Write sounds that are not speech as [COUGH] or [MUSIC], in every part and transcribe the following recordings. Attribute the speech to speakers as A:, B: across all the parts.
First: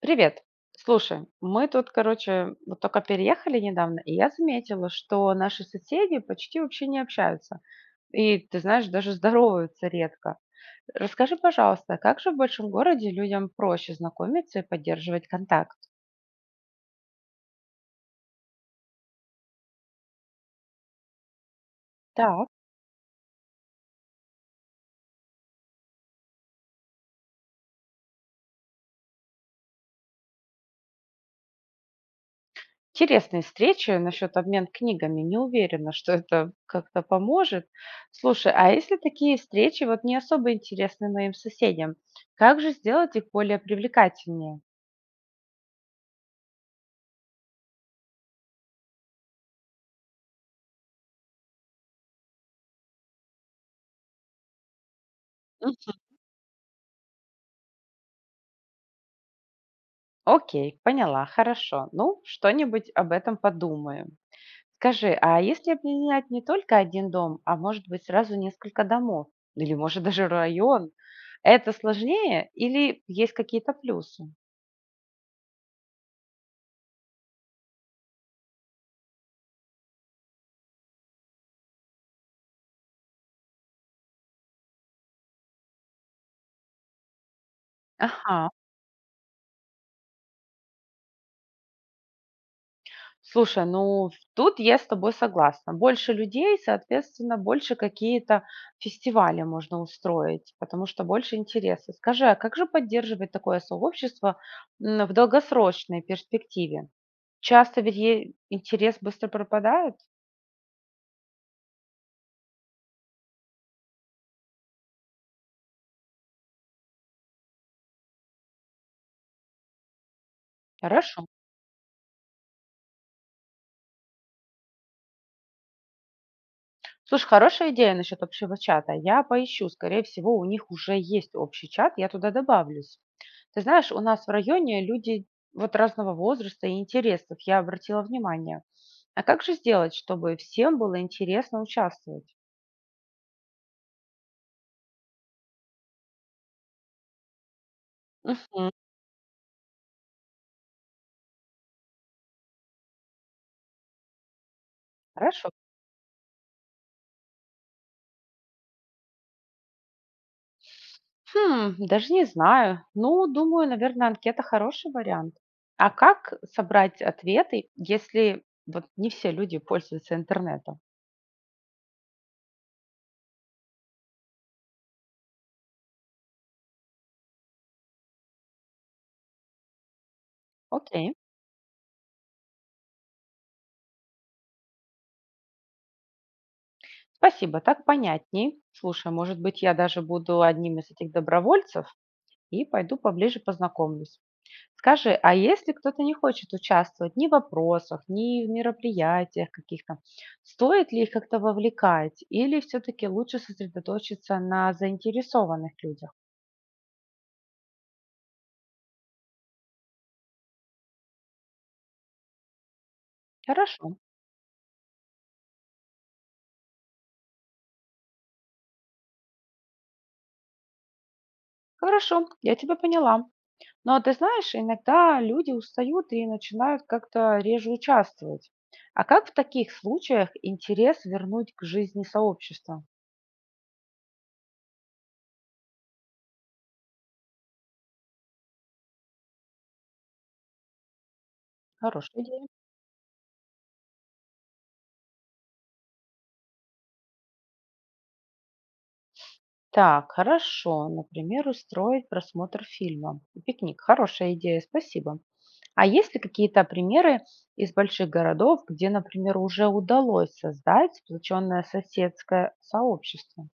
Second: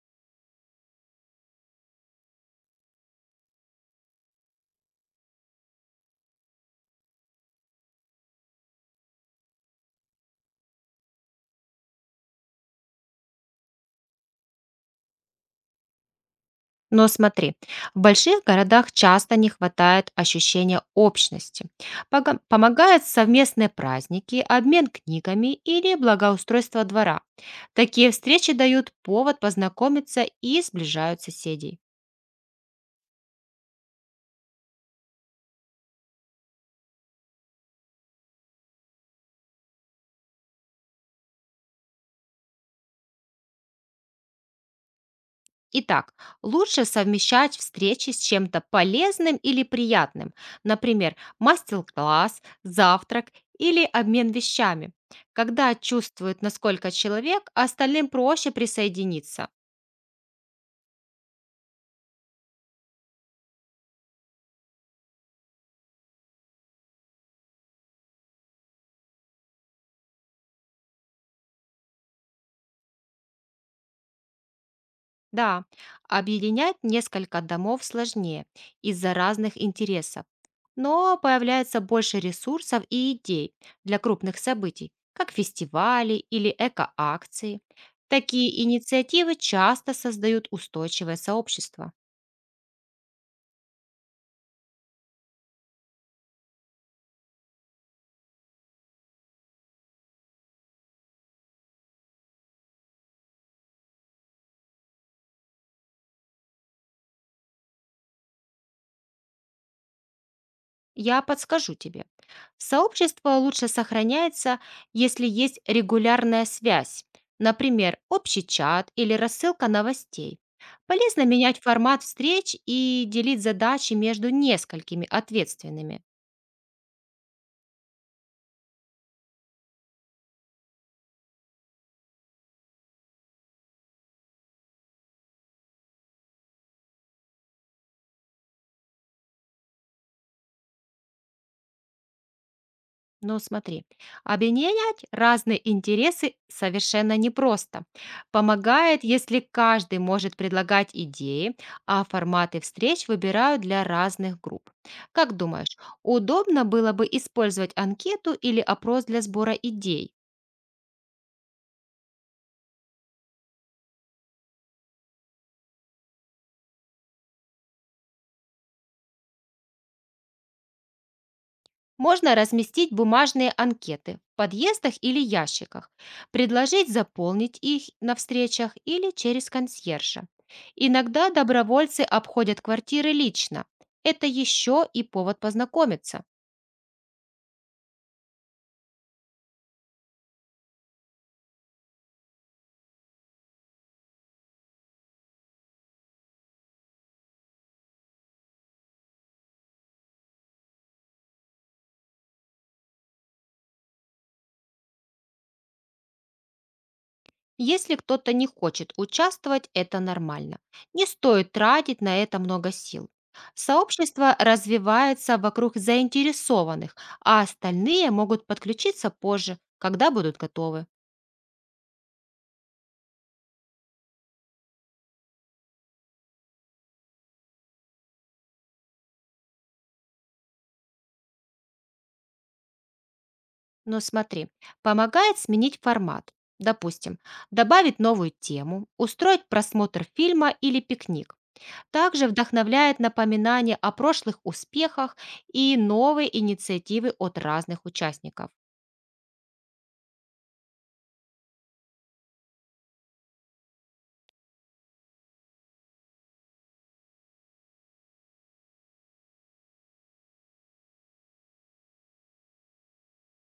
A: Привет. Слушай, мы тут, короче, вот только переехали недавно, и я заметила, что наши соседи почти вообще не общаются. И, ты знаешь, даже здороваются редко. Расскажи, пожалуйста, как же в большом городе людям проще знакомиться и поддерживать контакт?
B: Но смотри, в больших городах часто не хватает ощущения общности.
A: Так.
B: Помогают совместные праздники, обмен книгами или благоустройство двора. Такие встречи дают повод познакомиться и сближают соседей.
A: Интересные встречи насчет обмен книгами. Не уверена, что это как-то поможет. Слушай, а если такие встречи вот не особо интересны моим соседям, как же сделать их более привлекательнее?
B: Итак, лучше совмещать встречи с чем-то полезным или приятным, например, мастер-класс, завтрак или обмен вещами. Когда чувствуют, насколько человек, остальным проще присоединиться.
A: Окей, поняла, хорошо. Ну, что-нибудь об этом подумаю. Скажи, а если объединять не только один дом, а может быть сразу несколько домов, или может [LAUGHS] даже район, это сложнее или есть какие-то плюсы?
B: Да, объединять несколько домов сложнее из-за разных интересов, но появляется больше ресурсов и идей для крупных событий, как фестивали или эко-акции.
A: Ага.
B: Такие инициативы часто создают устойчивое сообщество.
A: Слушай, ну, тут я с тобой согласна. Больше людей, соответственно, больше какие-то фестивали можно устроить, потому что больше интереса. Скажи, а как же поддерживать такое сообщество в долгосрочной перспективе? Часто ведь интерес быстро пропадает.
B: Я подскажу тебе. Сообщество лучше сохраняется, если есть регулярная связь, например, общий чат или рассылка новостей.
A: Хорошо.
B: Полезно менять формат встреч и делить задачи между несколькими ответственными.
A: Слушай, хорошая идея насчет общего чата. Я поищу. Скорее всего, у них уже есть общий чат, я туда добавлюсь. Ты знаешь, у нас в районе люди вот разного возраста и интересов, я обратила внимание. А как же сделать, чтобы всем было интересно участвовать?
B: Но смотри, объединять разные интересы совершенно непросто.
A: М,
B: Помогает, если каждый может предлагать идеи, а форматы встреч выбирают для разных групп. Как
A: Хорошо.
B: думаешь, удобно было бы использовать анкету или опрос для сбора идей?
A: Хм, даже не знаю. Ну, думаю, наверное, анкета хороший вариант. А как собрать ответы, если вот не все люди пользуются интернетом?
B: Можно разместить бумажные анкеты в подъездах или ящиках, предложить заполнить их на встречах или через консьержа.
A: Окей.
B: Иногда добровольцы обходят квартиры лично. Это еще и повод познакомиться.
A: Спасибо, так понятней. Слушай, может быть, я даже буду одним из этих добровольцев и пойду поближе познакомлюсь. Скажи, а если кто-то не хочет участвовать ни в вопросах, ни в мероприятиях каких-то, стоит ли их как-то вовлекать или все-таки лучше сосредоточиться на заинтересованных людях?
B: Если кто-то не хочет участвовать, это нормально. Не стоит тратить на это много сил.
A: Хорошо,
B: Сообщество развивается вокруг заинтересованных, а остальные могут подключиться позже, когда будут готовы.
A: хорошо, я тебя поняла. Но ты знаешь, иногда люди устают и начинают как-то реже участвовать. А как в таких случаях интерес вернуть к жизни сообщества?
B: Но смотри, помогает сменить формат. Допустим, добавить новую тему, устроить просмотр фильма или пикник.
A: Хорошая
B: Также
A: идея.
B: вдохновляет напоминание о прошлых успехах и новые инициативы от разных участников.
A: Так, хорошо. Например, устроить просмотр фильма. Пикник. Хорошая идея, спасибо. А есть ли какие-то примеры из больших городов, где, например, уже удалось создать сплоченное соседское сообщество?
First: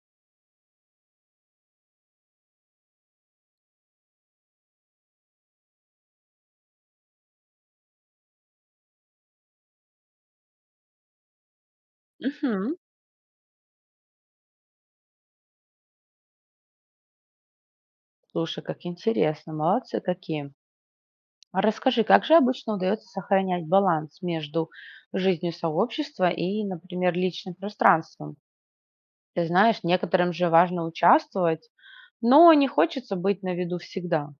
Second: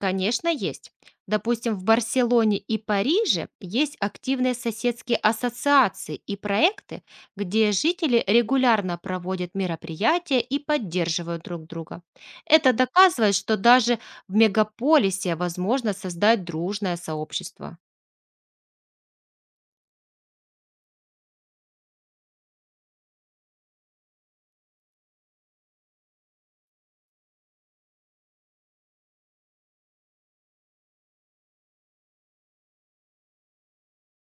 B: Конечно, есть. Допустим, в Барселоне и Париже есть активные соседские ассоциации и проекты, где жители регулярно проводят мероприятия и поддерживают друг друга. Это
A: Мгм.
B: доказывает, что даже в мегаполисе возможно создать дружное сообщество.
A: Слушай, как интересно, молодцы какие. А расскажи, как же обычно удается сохранять баланс между жизнью сообщества и, например, личным пространством? Ты знаешь, некоторым же важно участвовать, но не хочется быть на виду всегда.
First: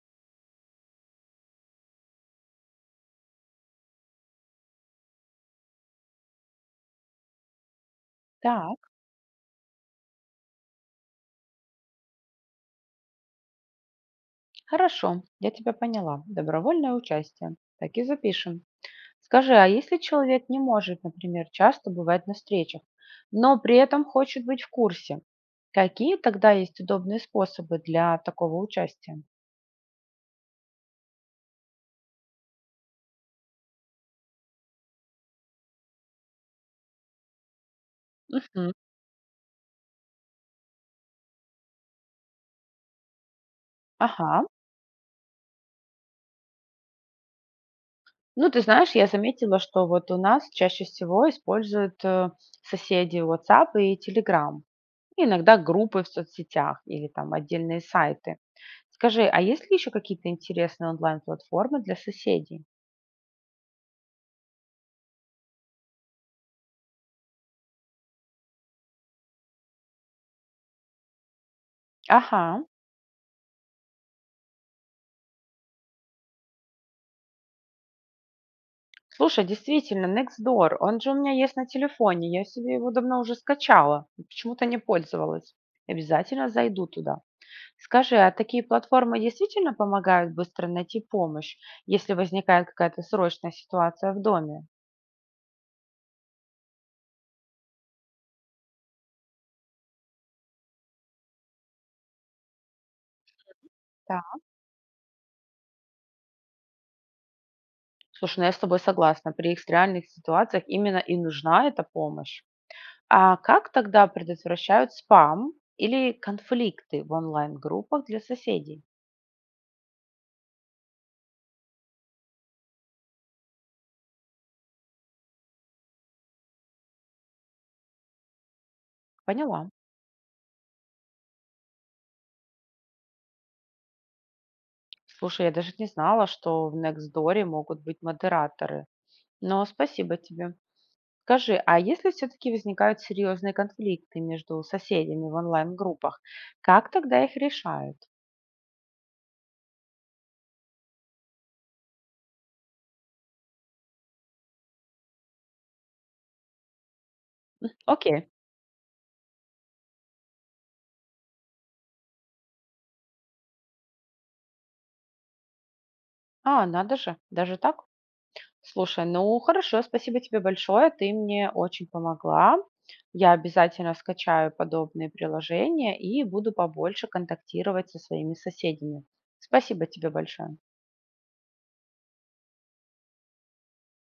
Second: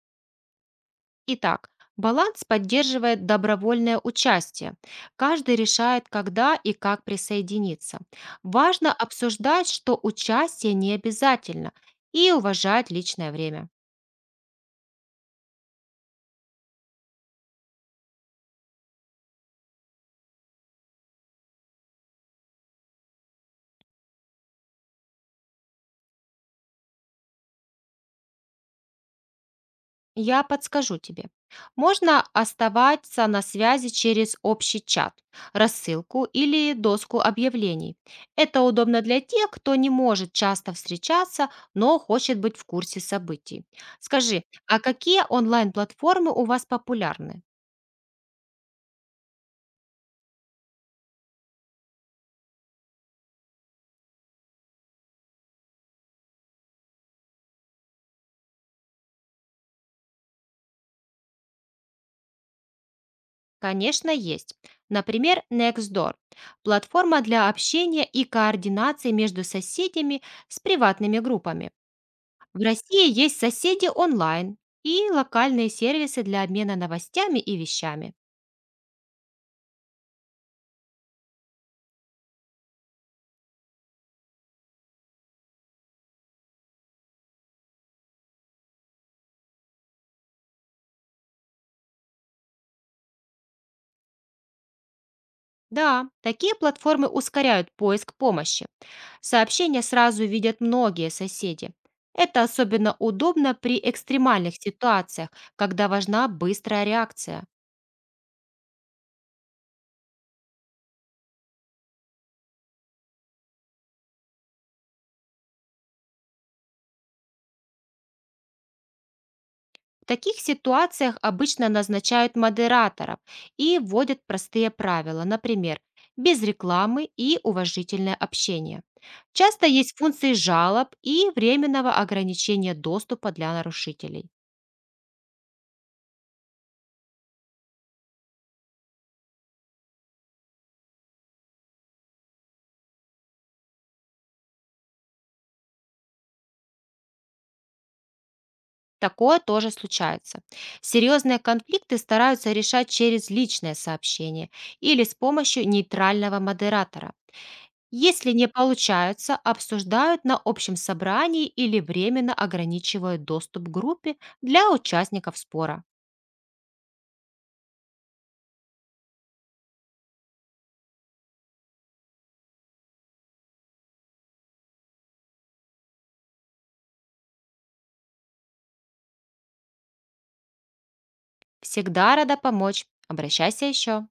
B: Итак, баланс поддерживает добровольное участие. Каждый решает, когда и как присоединиться.
A: Так.
B: Важно обсуждать, что участие не обязательно, и уважать личное время.
A: Хорошо, я тебя поняла. Добровольное участие. Так и запишем. Скажи, а если человек не может, например, часто бывать на встречах, но при этом хочет быть в курсе, какие тогда есть удобные способы для такого участия?
B: Я подскажу тебе. Можно оставаться на связи через общий чат, рассылку или доску объявлений. Это
A: Мгм.
B: удобно для тех, кто не может часто встречаться, но хочет быть в курсе событий.
A: Ага.
B: Скажи, а какие онлайн-платформы у вас популярны?
A: Ну, ты знаешь, я заметила, что вот у нас чаще всего используют соседи WhatsApp и Telegram, и иногда группы в соцсетях или там отдельные сайты. Скажи, а есть ли еще какие-то интересные онлайн-платформы для соседей?
B: Конечно, есть. Например, Nextdoor– платформа для общения и координации между соседями с приватными группами. В
A: Ага.
B: России есть соседи онлайн и локальные сервисы для обмена новостями и вещами.
A: Слушай, действительно, Nextdoor, он же у меня есть на телефоне, я себе его давно уже скачала, и почему-то не пользовалась. Обязательно зайду туда. Скажи, а такие платформы действительно помогают быстро найти помощь, если возникает какая-то срочная ситуация в доме?
B: Да, такие платформы ускоряют поиск помощи. Сообщения сразу видят многие соседи. Это особенно удобно при
A: Так.
B: экстремальных ситуациях, когда важна быстрая реакция.
A: Слушай, ну я с тобой согласна, при экстренных ситуациях именно и нужна эта помощь. А как тогда предотвращают спам или конфликты в онлайн-группах для соседей?
B: В таких ситуациях обычно назначают модераторов и вводят простые правила, например, без рекламы и уважительное общение. Часто
A: Поняла.
B: есть функции жалоб и временного ограничения доступа для нарушителей.
A: Слушай, я даже не знала, что в Nextdoor могут быть модераторы. Но спасибо тебе. Скажи, а если все-таки возникают серьезные конфликты между соседями в онлайн-группах, как тогда их решают?
B: Такое тоже случается. Серьезные конфликты стараются решать через личное сообщение или с помощью нейтрального модератора.
A: Окей.
B: Если не получается, обсуждают на общем собрании или временно ограничивают доступ к группе для участников спора.
A: А, надо же, даже так? Слушай, ну хорошо, спасибо тебе большое, ты мне очень помогла. Я обязательно скачаю подобные приложения и буду побольше контактировать со своими соседями. Спасибо тебе большое.
B: Всегда рада помочь. Обращайся еще.